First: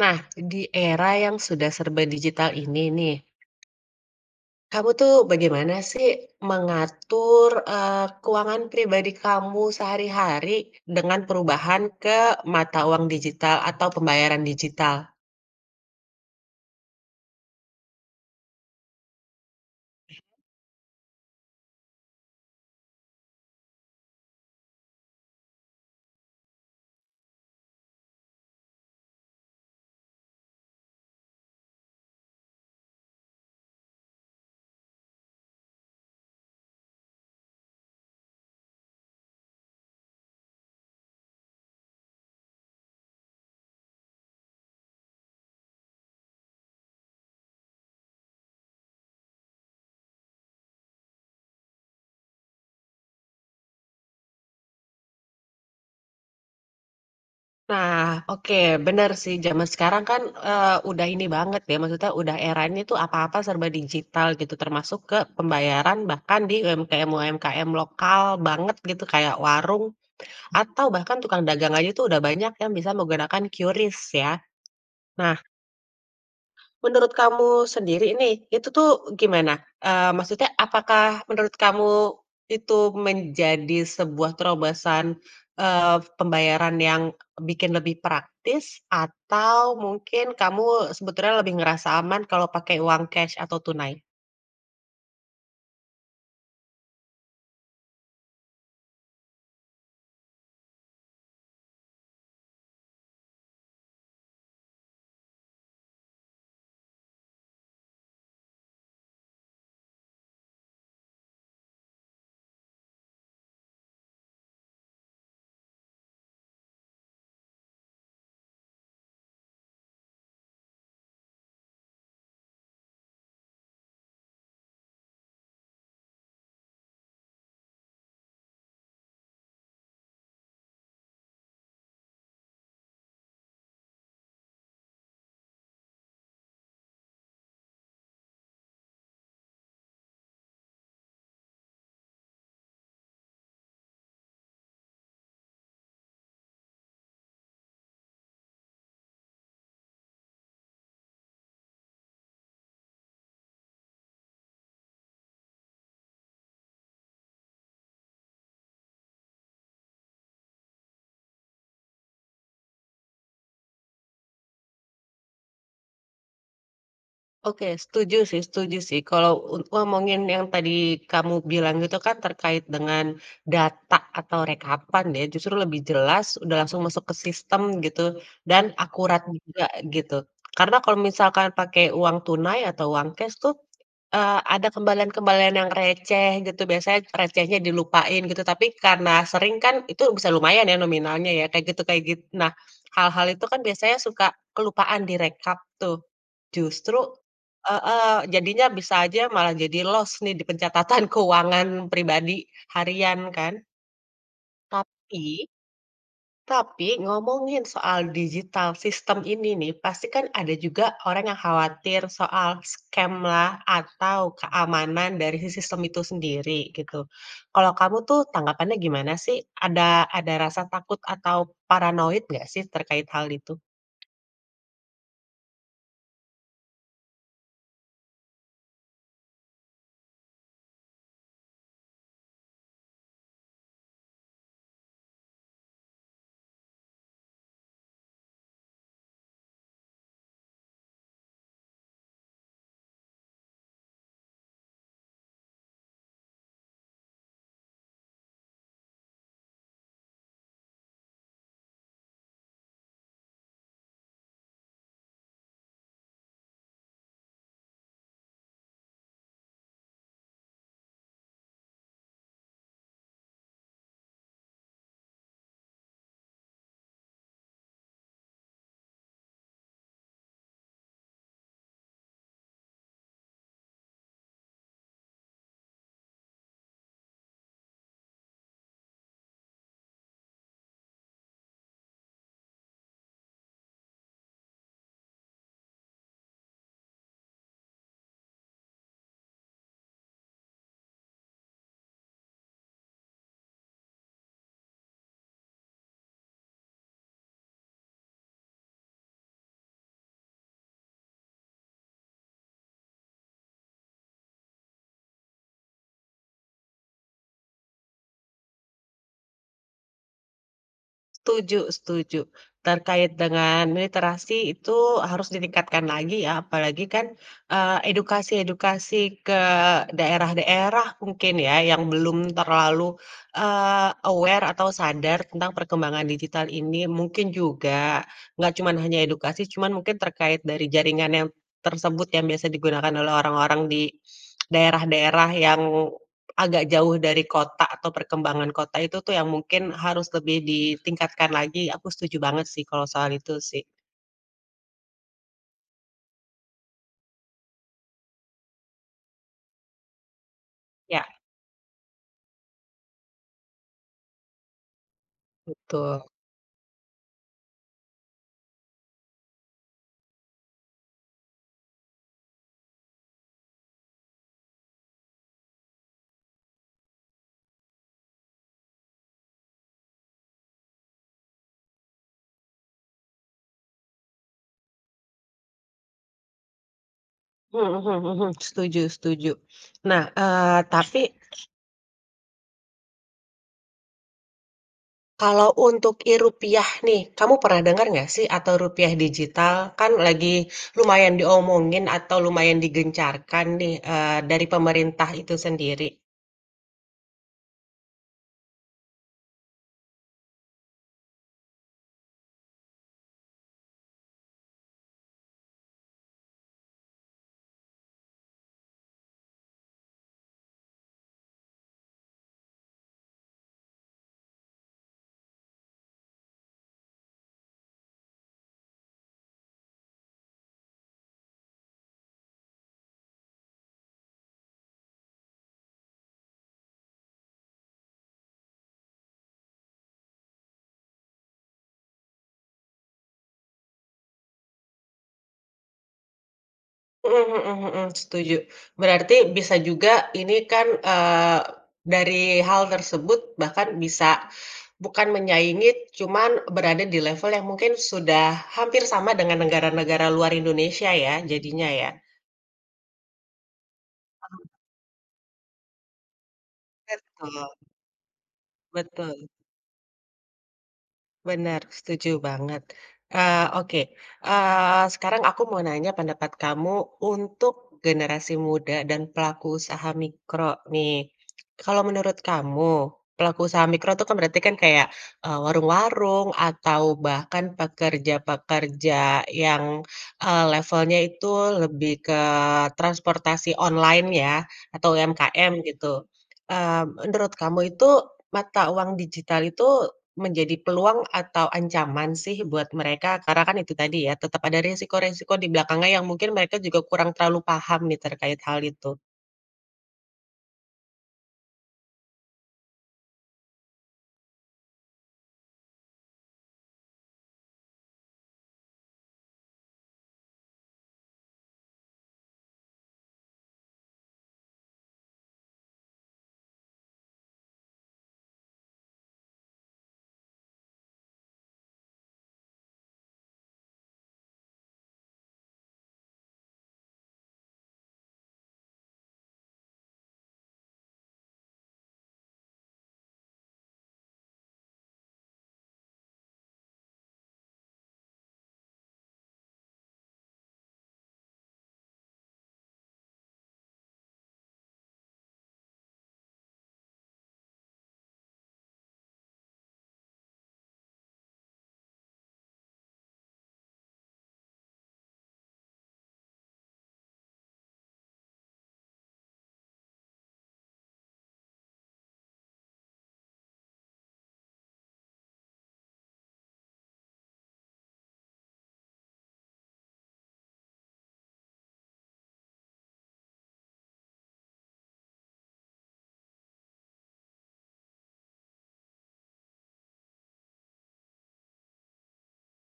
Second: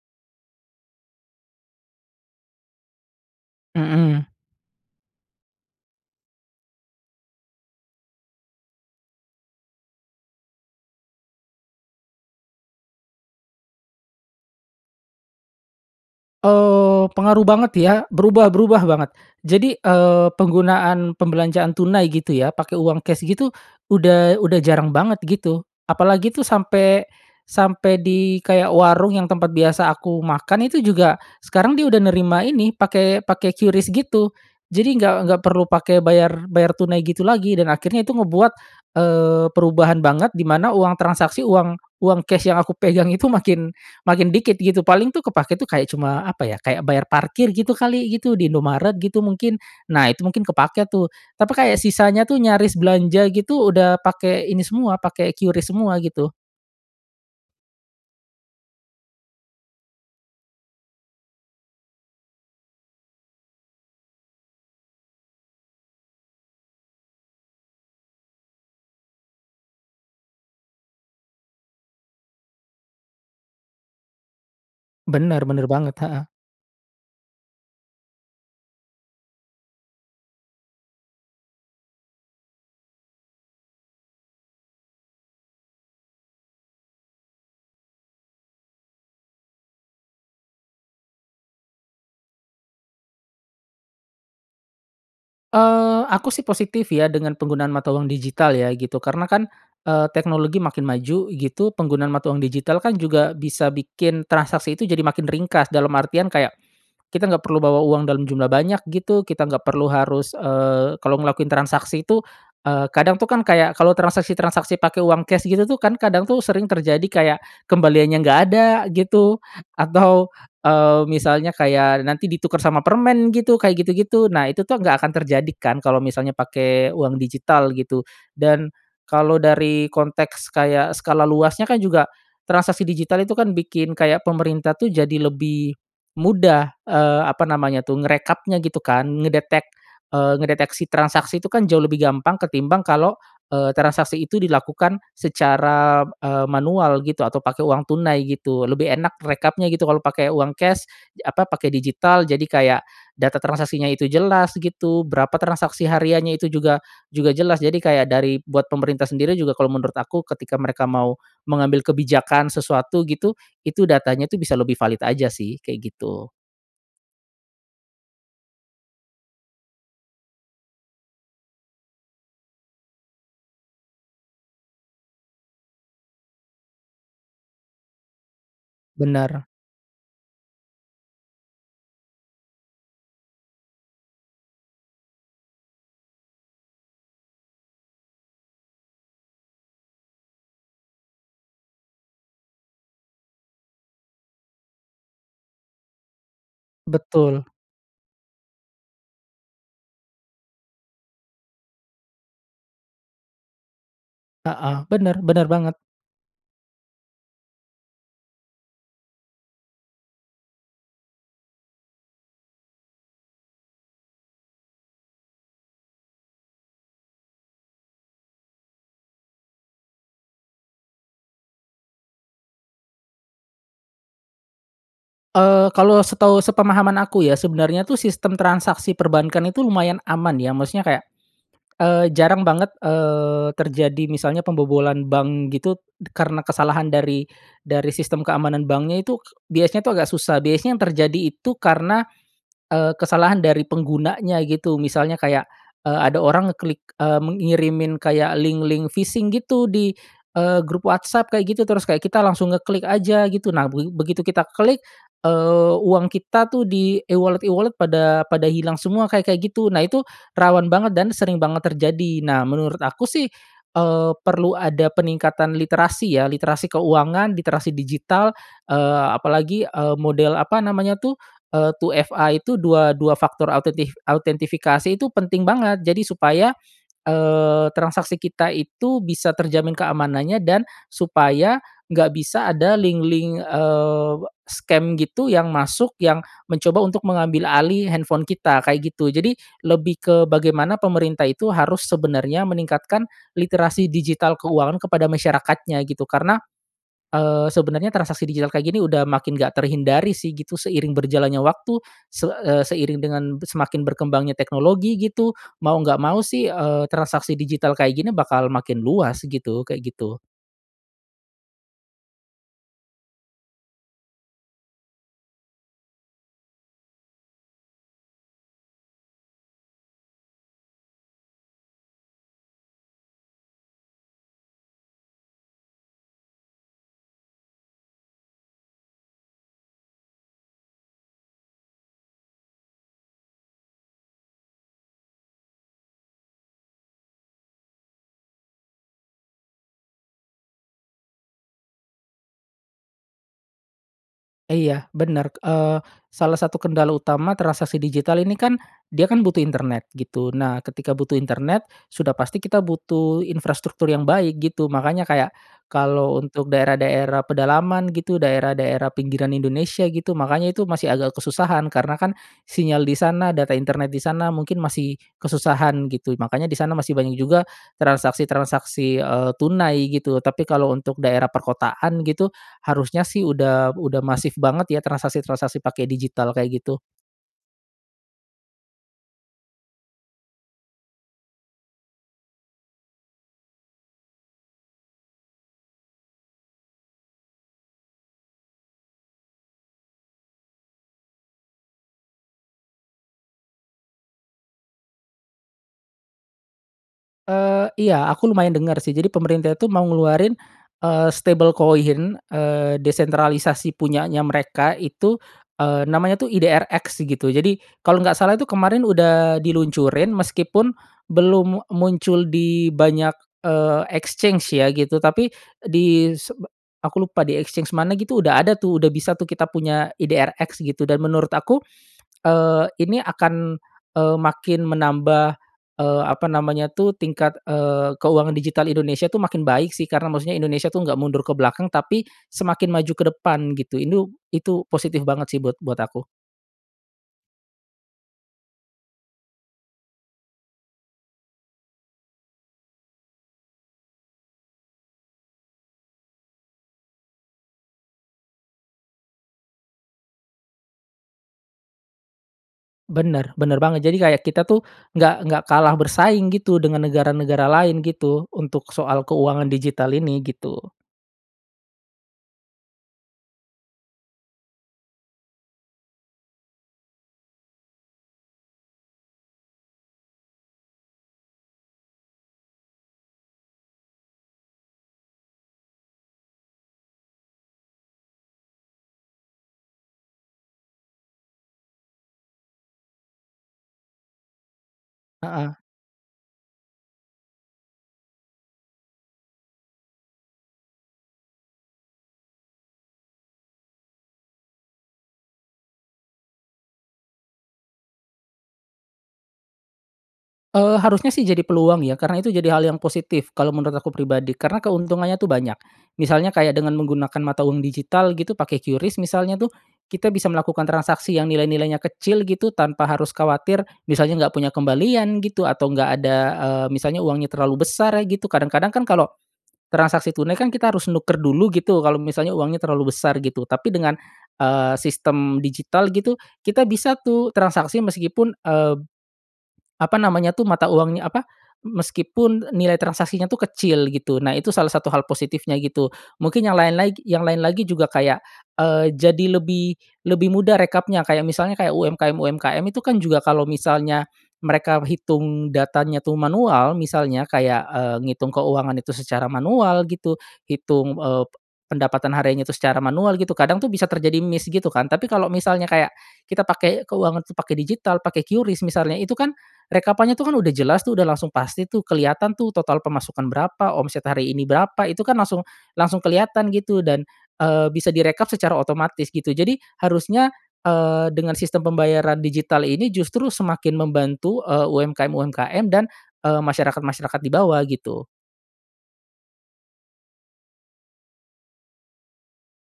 Nah di era yang sudah serba digital ini nih Mhm. kamu tuh bagaimana sih mengatur, eee, keuangan pribadi kamu sehari-hari dengan perubahan ke mata uang digital atau pembayaran digital? Oh, pengaruh banget ya berubah berubah banget jadi, eee, penggunaan pembelanjaan tunai gitu ya pakai uang cash gitu, udah udah jarang banget gitu, apalagi tuh sampai sampai di kayak warung yang tempat biasa aku makan itu juga sekarang dia udah nerima ini pakai pakai QRIS gitu. Jadi gak gak perlu pakai bayar bayar tunai gitu lagi dan akhirnya itu ngebuat, eee, perubahan banget di mana uang transaksi uang uang cash yang aku pegang itu makin makin dikit gitu paling tuh kepakai tuh kayak cuma apa ya, kayak bayar parkir gitu kali gitu, di Indomaret gitu mungkin. Nah itu mungkin kepake tuh, tapi kayak sisanya tuh nyaris belanja gitu udah pakai ini semua, pakai QRIS semua gitu. Nah oke bener sih zaman sekarang kan, eee, udah ini banget ya maksudnya udah eranya itu apa-apa serba digital gitu termasuk ke pembayaran bahkan di UMKM-UMKM lokal banget gitu kayak warung, atau bahkan tukang dagang aja tuh udah banyak yang bisa menggunakan QRIS ya, Benar nah benar banget, heeh. menurut kamu sendiri nih itu tuh gimana? Eee, maksudnya apakah menurut kamu itu menjadi sebuah terobosan, eee, pembayaran yang bikin lebih praktis atau mungkin kamu sebetulnya lebih ngerasa aman kalau pakai uang cash atau tunai? Eee, aku sih positif ya dengan penggunaan mata uang digital ya gitu karena kan, eee, teknologi makin maju gitu penggunaan mata uang digital kan juga bisa bikin transaksi itu jadi makin ringkas dalam artian kayak, kita nggak perlu bawa uang dalam jumlah banyak gitu kita nggak perlu harus, eee, kalau ngelakuin transaksi itu, eee, kadang tuh kan kayak kalau transaksi-transaksi pakai uang cash gitu tuh kan kadang tuh sering terjadi kayak kembaliannya nggak ada gitu atau, eee, misalnya kayak nanti ditukar sama permen gitu, kayak gitu-gitu, nah itu tuh nggak akan terjadi kan kalau misalnya pakai uang digital gitu, dan kalau dari konteks kayak skala luasnya kan juga, transaksi digital itu kan bikin kayak pemerintah tuh jadi lebih mudah, eee, apa namanya tuh ngerekapnya gitu kan ngedetek eee, ngedeteksi transaksi itu kan jauh lebih gampang ketimbang kalau, eee, transaksi itu dilakukan secara, eee, manual gitu atau pakai uang tunai gitu, lebih enak rekapnya gitu kalau pakai uang cash ye apa pakai digital jadi kayak data transaksinya itu jelas gitu, berapa transaksi hariannya itu juga juga jelas jadi kayak dari buat pemerintah sendiri juga kalau menurut aku ketika mereka mau mengambil kebijakan sesuatu gitu, itu datanya tuh bisa lebih valid aja sih kayak gitu. Oke, setuju sih setuju sih kalau un ngomongin yang tadi kamu bilang itu kan terkait dengan data atau rekapan ya justru lebih jelas udah langsung masuk ke sistem gitu dan akurat Benar. juga gitu. Karena kalau misalkan pakai uang tunai atau uang cash tuh, eee, ada kembalian-kembalian yang receh gitu biasanya recehnya dilupain gitu tapi karena sering kan itu bisa lumayan ya nominalnya ya kayak gitu kayak git nah hal-hal itu kan biasanya suka kelupaan direkap tuh, justru Betul. heeh, jadinya bisa aja malah jadi los nih di pencatatan keuangan pribadi harian kan. Heeh, benar Tapi benar banget. tapi ngomongin soal digital sistem ini nih pasti kan ada juga orang yang khawatir soal scam lah atau keamanan dari si sistem itu sendiri gitu, kalau kamu tuh tanggapannya gimana sih? Ada ada rasa takut atau paranoid nggak sih terkait hal itu? Eee, kalau setahu sepemahaman aku ya sebenarnya tuh sistem transaksi perbankan itu lumayan aman ya maksudnya kayak, eee, jarang banget, eee, terjadi misalnya pembobolan bank gitu karena kesalahan dari dari sistem keamanan banknya itu biasanya tuh agak susah biasanya yang terjadi itu karena, eee, kesalahan dari penggunanya gitu misalnya kayak, eee, ada orang ngeklik, eee, mengirimin kayak link-link phishing gitu di, eee, grup WhatsApp kayak gitu terus kayak kita langsung ngeklik aja gitu nah be begitu kita klik, eee, uang kita tuh di e-wallet-e-wallet pada pada hilang semua kayak-kayak gitu. Nah itu rawan banget dan sering banget terjadi nah menurut aku sih, eee, perlu ada peningkatan literasi ya literasi keuangan, literasi digital, eee, apalagi, eee, model apa namanya tuh, eee, 2FA itu dua dua faktor autentif autentifikasi itu penting banget jadi supaya, eee, transaksi kita itu bisa terjamin keamanannya dan supaya nggak bisa ada link-link, eee, scam gitu yang masuk yang mencoba untuk mengambil alih handphone kita kayak gitu. Jadi lebih ke bagaimana pemerintah itu harus sebenarnya meningkatkan literasi digital keuangan kepada masyarakatnya gitu karena, eee, sebenarnya transaksi digital kayak gini udah makin enggak terhindari sih gitu seiring berjalannya waktu se eee, seiring dengan be semakin berkembangnya teknologi gitu mau nggak mau sih, eee, transaksi digital kayak gini bakal makin luas gitu kayak gitu. Tuju setuju, terkait dengan literasi itu harus ditingkatkan lagi ya apalagi kan, eee, edukasi-edukasi ke daerah-daerah mungkin ya yang belum terlalu, eee, aware atau sadar tentang perkembangan digital ini mungkin juga, nggak cuman hanya edukasi cuman mungkin terkait dari jaringan yang tersebut yang biasa digunakan oleh orang-orang di, daerah-daerah yang, agak jauh dari kota atau perkembangan kota itu tuh yang mungkin harus lebih ditingkatkan lagi aku setuju banget sih kalau soal itu sih. E iya benar, eee, salah satu kendala utama transaksi digital ini kan dia kan butuh internet gitu nah ketika Iya. butuh internet sudah pasti kita butuh infrastruktur yang baik gitu makanya kayak Betul. kalau untuk daerah-daerah pedalaman gitu, daerah-daerah pinggiran Indonesia gitu makanya itu masih agak kesusahan karena kan sinyal di sana data internet di sana mungkin masih kesusahan gitu makanya di sana masih banyak juga transaksi-transaksi, eee, tunai gitu tapi kalau untuk daerah perkotaan gitu harusnya sih udah udah masif banget ya transaksi-transaksi pakai digital kayak gitu. Hmm mhm mhm, setuju setuju. Nah, eee, tapi kalau untuk e-rupiah nih, kamu pernah denger nggak sih atau rupiah digital kan lagi lumayan diomongin atau lumayan digencarkan nih, eee, dari pemerintah itu sendiri. Eee, iya aku lumayan denger sih jadi pemerintah itu mau ngeluarin, eee, stable coin, eee, desentralisasi punyanya mereka itu, eee, namanya tuh IDRX gitu, jadi kalau nggak salah tuh kemarin udah diluncurin meskipun belum muncul di banyak, eee, exchange ya gitu tapi di sebe aku lupa di exchange mana gitu udah ada tuh udah bisa tuh kita punya IDRX gitu dan menurut aku, eee, ini akan, eee, makin menambah, eee, apa namanya tuh tingkat, eee, keuangan digital Indonesia tuh makin baik sih karena maksudnya Indonesia tuh enggak mundur ke belakang tapi semakin maju ke depan gitu itu itu positif banget sih buat buat aku. Mmm, mhm mhm, setuju, berarti bisa juga ini kan, eee, dari hal tersebut bahkan bisa bukan menyaingi cuman berada di level yang mungkin sudah hampir sama dengan negara-negara luar Indonesia ya jadinya ya? Bener bener banget, jadi kayak Paham. kita tuh enggak enggak kalah bersaing gitu dengan negara-negara Betul. lain gitu untuk soal Betul. keuangan digital ini, gitu. Benar, setuju banget. Eee, oke, eee, sekarang aku mau nanya pendapat kamu untuk generasi muda dan pelaku usaha mikro nih. Kalau menurut kamu pelaku usaha mikro tuh kan berarti kan kayak, eee, warung-warung atau bahkan pekerja-pekerja yang, eee, levelnya itu lebih ke transportasi online ya atau Heeh. UMKM gitu, mmm, menurut kamu itu mata uang digital itu menjadi peluang atau ancaman sih buat mereka? Karena kan itu tadi ya tetap ada resiko-resiko di belakangnya yang mungkin mereka juga kurang terlalu paham nih terkait hal itu. Eee, harusnya sih jadi peluang ya karena itu jadi hal yang positif kalo menurut aku pribadi karena keuntungannya tuh banyak, misalnya kayak dengan menggunakan mata uang digital gitu pakai QRIS misalnya tuh, kita bisa melakukan transaksi yang nilai-nilainya kecil gitu tanpa harus khawatir misalnya enggak punya kembalian gitu atau enggak ada, eee, misalnya uangnya terlalu besar gitu, kadang-kadang kan kalau, transaksi tunai kan kita harus nukar dulu gitu kalau misalnya uangnya terlalu besar gitu tapi dengan, eee, sistem digital gitu kita bisa tuh transaksi meskipun, eee, apa namanya tuh, mata uangnya apa, m meskipun nilai transaksinya tuh kecil gitu. Nah itu salah satu hal positifnya gitu. Mungkin yang lain lagi yang lain lagi juga kayak, eee, jadi lebih lebih mudah rekapnya kayak misalnya kayak UMKM-UMKM itu kan juga kalau misalnya mereka hitung datanya tuh manual, misalnya kayak, eee, ngitung keuangan itu secara manual gitu, hitung, eee, pendapatan hariannya itu secara manual gitu kadang tuh bisa terjadi miss gitu kan, tapi kalau misalnya kayak, kita pakai keuangan tuh pakai digital, pakai QRIS misalnya itu kan rekapannya tuh kan udah jelas tuh udah langsung pasti tuh kelihatan tuh total pemasukan berapa, omset hari ini berapa, itu kan langsung langsung kelihatan gitu dan, eee, bisa direkap secara otomatis gitu jadi harusnya, eee, dengan sistem pembayaran digital ini justru semakin membantu, eee, UMKM-UMKM dan, eee, masyarakat-masyarakat di bawah gitu.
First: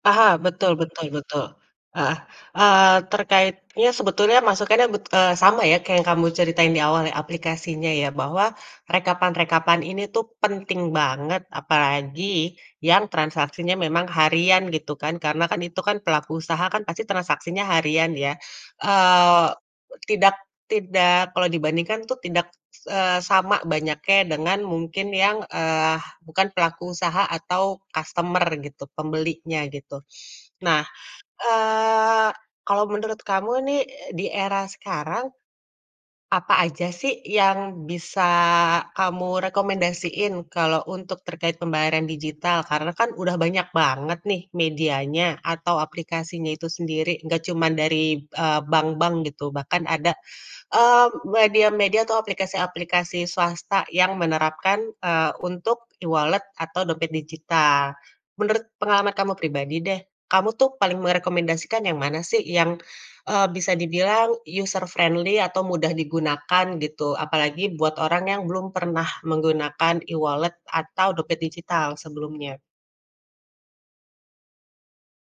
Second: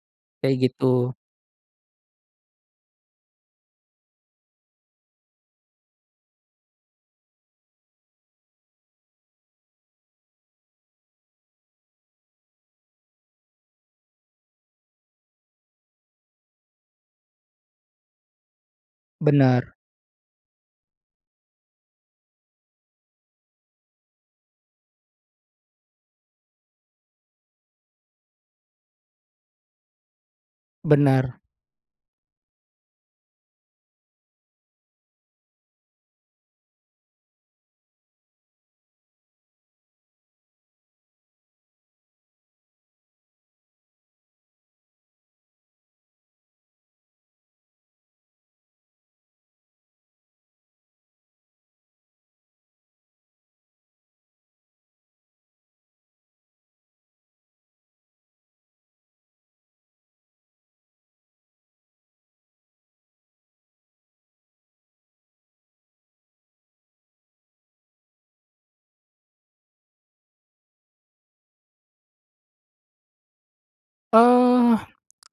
Paham, Kayak betul betul gitu. betul, heeh, eee, terkaitnya sebetulnya masukannya bet eee, sama ya kayak kamu ceritain di awal yang aplikasinya ya bahwa rekapan-rekapan ini tuh penting banget, apalagi yang transaksinya memang harian gitu kan, karena kan itu kan pelaku usaha kan pasti transaksinya harian ya? Eee, Bener. tidak, tidak kalau dibandingkan tuh tidak, eee, sama banyaknya dengan mungkin yang, eee, bukan pelaku usaha atau kastemer gitu, pembelinya gitu. Nah, Bener. eee, kalau menurut kamu nih, e di era sekarang, apa aja sih yang bisa kamu rekomendasiin kalau untuk terkait pembayaran digital? Karena kan udah banyak banget nih medianya atau aplikasinya itu sendiri, nggak cuman dari, eee, bank-bank gitu, bahkan ada, eee, media-media atau aplikasi-aplikasi swasta yang menerapkan, eee, untuk e-wallet atau dompet digital. Menurut pengalaman kamu pribadi deh, kamu tuh paling merekomendasikan yang mana sih yang, eee, bisa dibilang user friendly atau mudah digunakan gitu, apalagi buat orang yang belum pernah menggunakan e-wallet atau dompet digital sebelumnya. Eh,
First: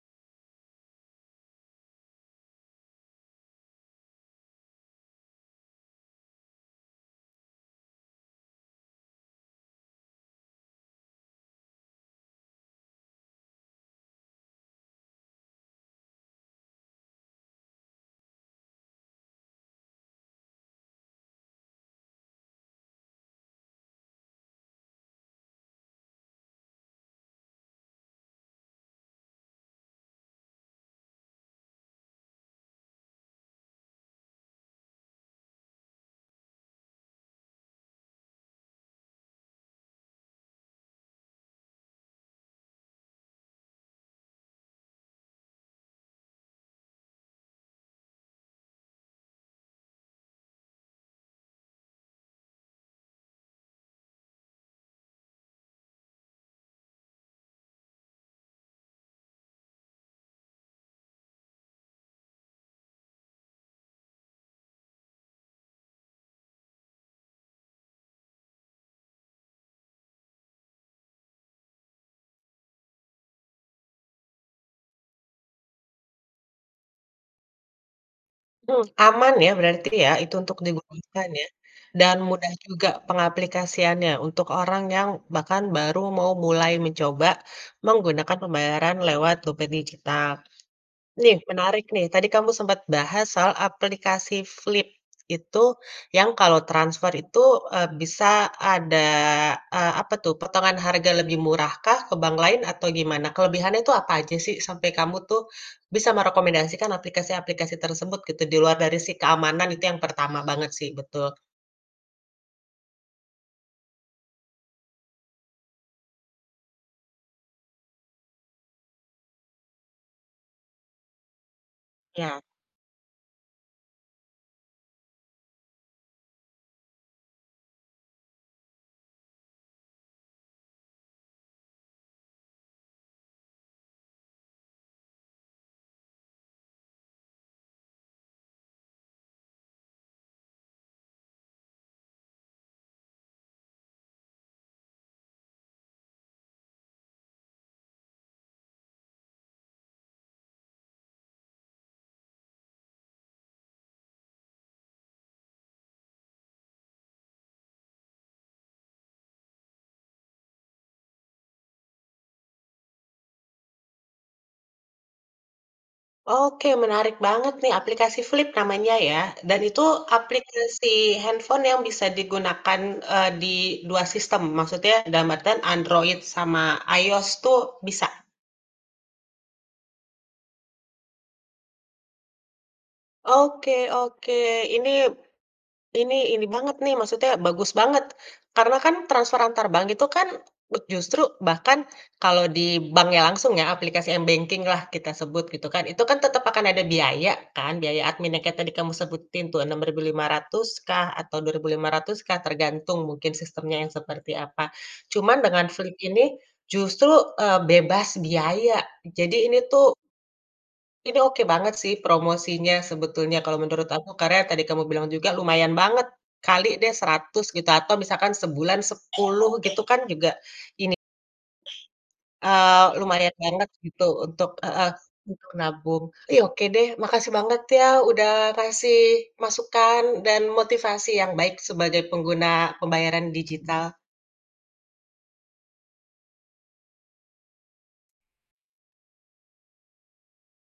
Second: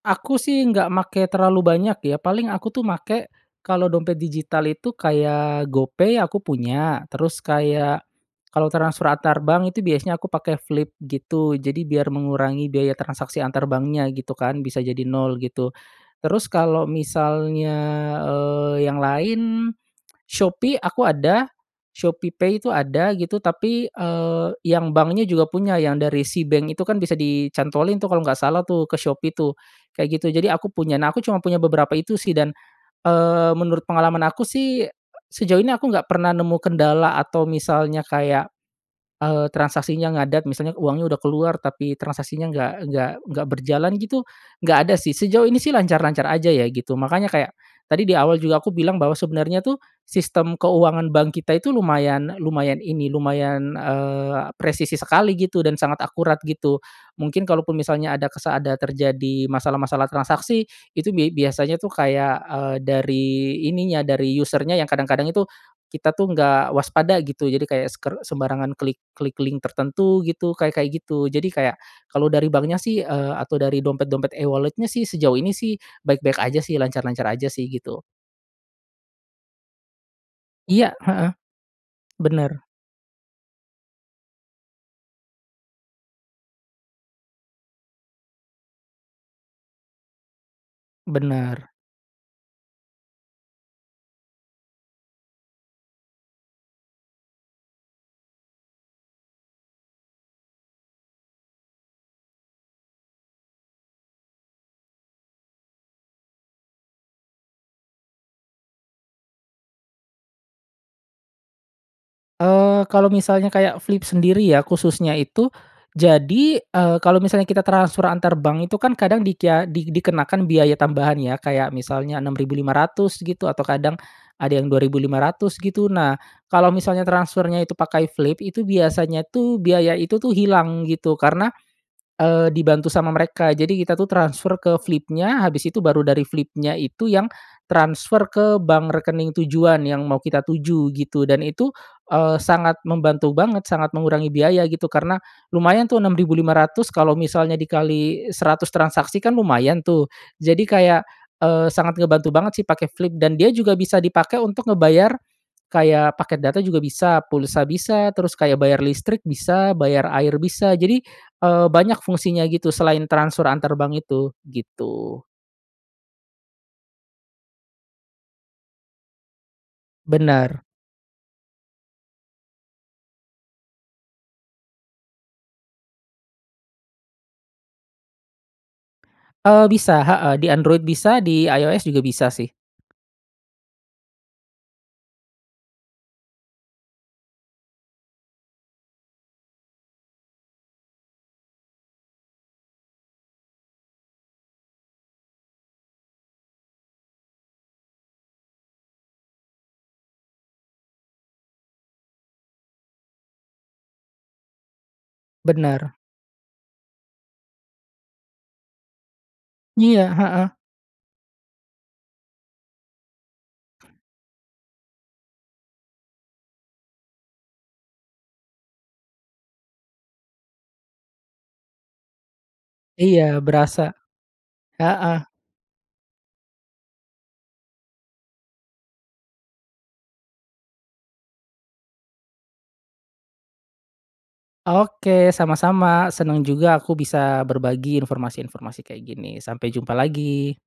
aku sih nggak make terlalu banyak ya, paling aku tuh make, kalau dompet digital itu kayak Gopay aku punya, terus kayak kalau transfer antar bank itu biasanya aku pakai Flip gitu. Jadi biar mengurangi biaya transaksi antar banknya gitu kan, bisa jadi nol gitu terus kalau misalnya, eee, yang lain, Shopee aku ada, Shopeepay itu ada gitu tapi, eee, yang banknya juga punya yang dari Seabank itu kan bisa dicantolin tuh kalau nggak salah tuh ke Shopee tuh kayak gitu jadi aku punya. Nah aku cuma punya beberapa itu sih dan, eee, menurut pengalaman aku sih, sejauh ini aku nggak pernah nemu kendala atau misalnya kayak, eee, transaksinya ngadat misalnya uangnya udah keluar tapi transaksinya nggak nggak nggak berjalan gitu nggak ada sih sejauh ini sih lancar-lancar aja ya gitu makanya kayak tadi di awal juga aku bilang bahwa sebenernya tuh, sistem keuangan bank kita itu lumayan lumayan ini, lumayan, eee, presisi sekali gitu dan sangat akurat gitu. Mungkin kalaupun misalnya ada kesa ada terjadi masalah-masalah transaksi itu bia biasanya tuh kayak, eee, dari ininya dari user-nya yang kadang-kadang itu kita tuh nggak waspada gitu jadi kayak seker sembarangan klik klik link tertentu gitu kayak-kayak gitu. Jadi kayak kalau dari banknya sih, eee, atau dari dompet-dompet e-wallet-nya sih sejauh ini sih baik-baik aja sih lancar-lancar aja sih gitu. Mhm, aman ya berarti ya? Itu untuk Iya, digunakan heeh. ya dan mudah Bener. juga pengaplikasiannya untuk orang yang bahkan baru mau mulai mencoba menggunakan pembayaran lewat dompet digital. Nih Bener. menarik nih, tadi kamu sempet bahas soal aplikasi Flip, itu yang kalau transfer itu, eee, bisa ada, eee, apa tuh, potongan harga lebih murahkah ke bank lain atau gimana? Kelebihannya itu apa aja sih sampai kamu tuh bisa merekomendasikan aplikasi-aplikasi tersebut gitu, di luar dari si keamanan itu yang pertama banget sih, betul. Eee, kalau misalnya kayak Flip sendiri ya, khususnya itu, jadi, eee, kalau misalnya kita transfer antar bank itu kan kadang dikya di dikenakan biaya tambahan ya kayak misalnya enam Ya. ribu lima ratus gitu atau kadang ada yang Rp2.500 gitu, nah kalau misalnya transfernya itu pakai Flip, itu biasanya tuh biaya itu tuh hilang gitu karena, eee, dibantu sama mereka jadi kita tuh transfer ke Flip-nya habis itu baru dari Flip-nya itu yang transfer ke bank rekening tujuan yang mau kita tuju gitu dan itu, eee, sangat membantu banget sangat mengurangi biaya gitu, karena lumayan tuh Rp6.500 kalau misalnya dikali 100 transaksi kan lumayan tuh jadi kayak, eee, sangat ngebantu banget sih pakai Flip dan dia juga bisa dipakai untuk ngebayar, kayak paket data juga bisa, pulsa bisa, terus kayak bayar listrik bisa, bayar air bisa. Jadi, eee, banyak fungsinya gitu selain transfer antar bank itu gitu. Oke, menarik banget nih, aplikasi Flip namanya ya, dan itu Bener. aplikasi handphone yang bisa digunakan, eee, di dua sistem, maksudnya dalam artian Android sama iOS tuh bisa? Eee, bisa heeh, di Android bisa di iOS juga bisa sih. Oke oke ini. Ini, ini banget nih maksudnya bagus banget, karena kan transfer antar bank itu kan [unintelligible] justru bahkan kalau di banknya langsung ya aplikasi m-banking-lah kita sebut, gitu kan, itu kan tetep akan ada biaya kan, biaya adminnya kayak tadi kamu sebutin tuh Rp6.500 kah atau Rp2.500 kah, tergantung mungkin sistemnya yang seperti apa. Cuma dengan Bener. Flip ini justru, eee, bebas biaya, jadi ini tuh Iya, heeh. ini oke banget sih promosinya, sebetulnya kalau menurut aku, karena yang tadi kamu bilang juga lumayan banget, kali deh seratus gitu atau misalkan sebulan sepuluh gitu kan juga ini, eee, lumayan Iya, banget berasa, gitu untuk heeh, heeh. untuk nabung. Tapi, oke deh, makasih banget ya, udah kasih masukan dan motivasi yang baik sebagai pengguna pembayaran digital. Oke, sama-sama, seneng juga aku bisa berbagi informasi-informasi kayak gini, sampai jumpa lagi.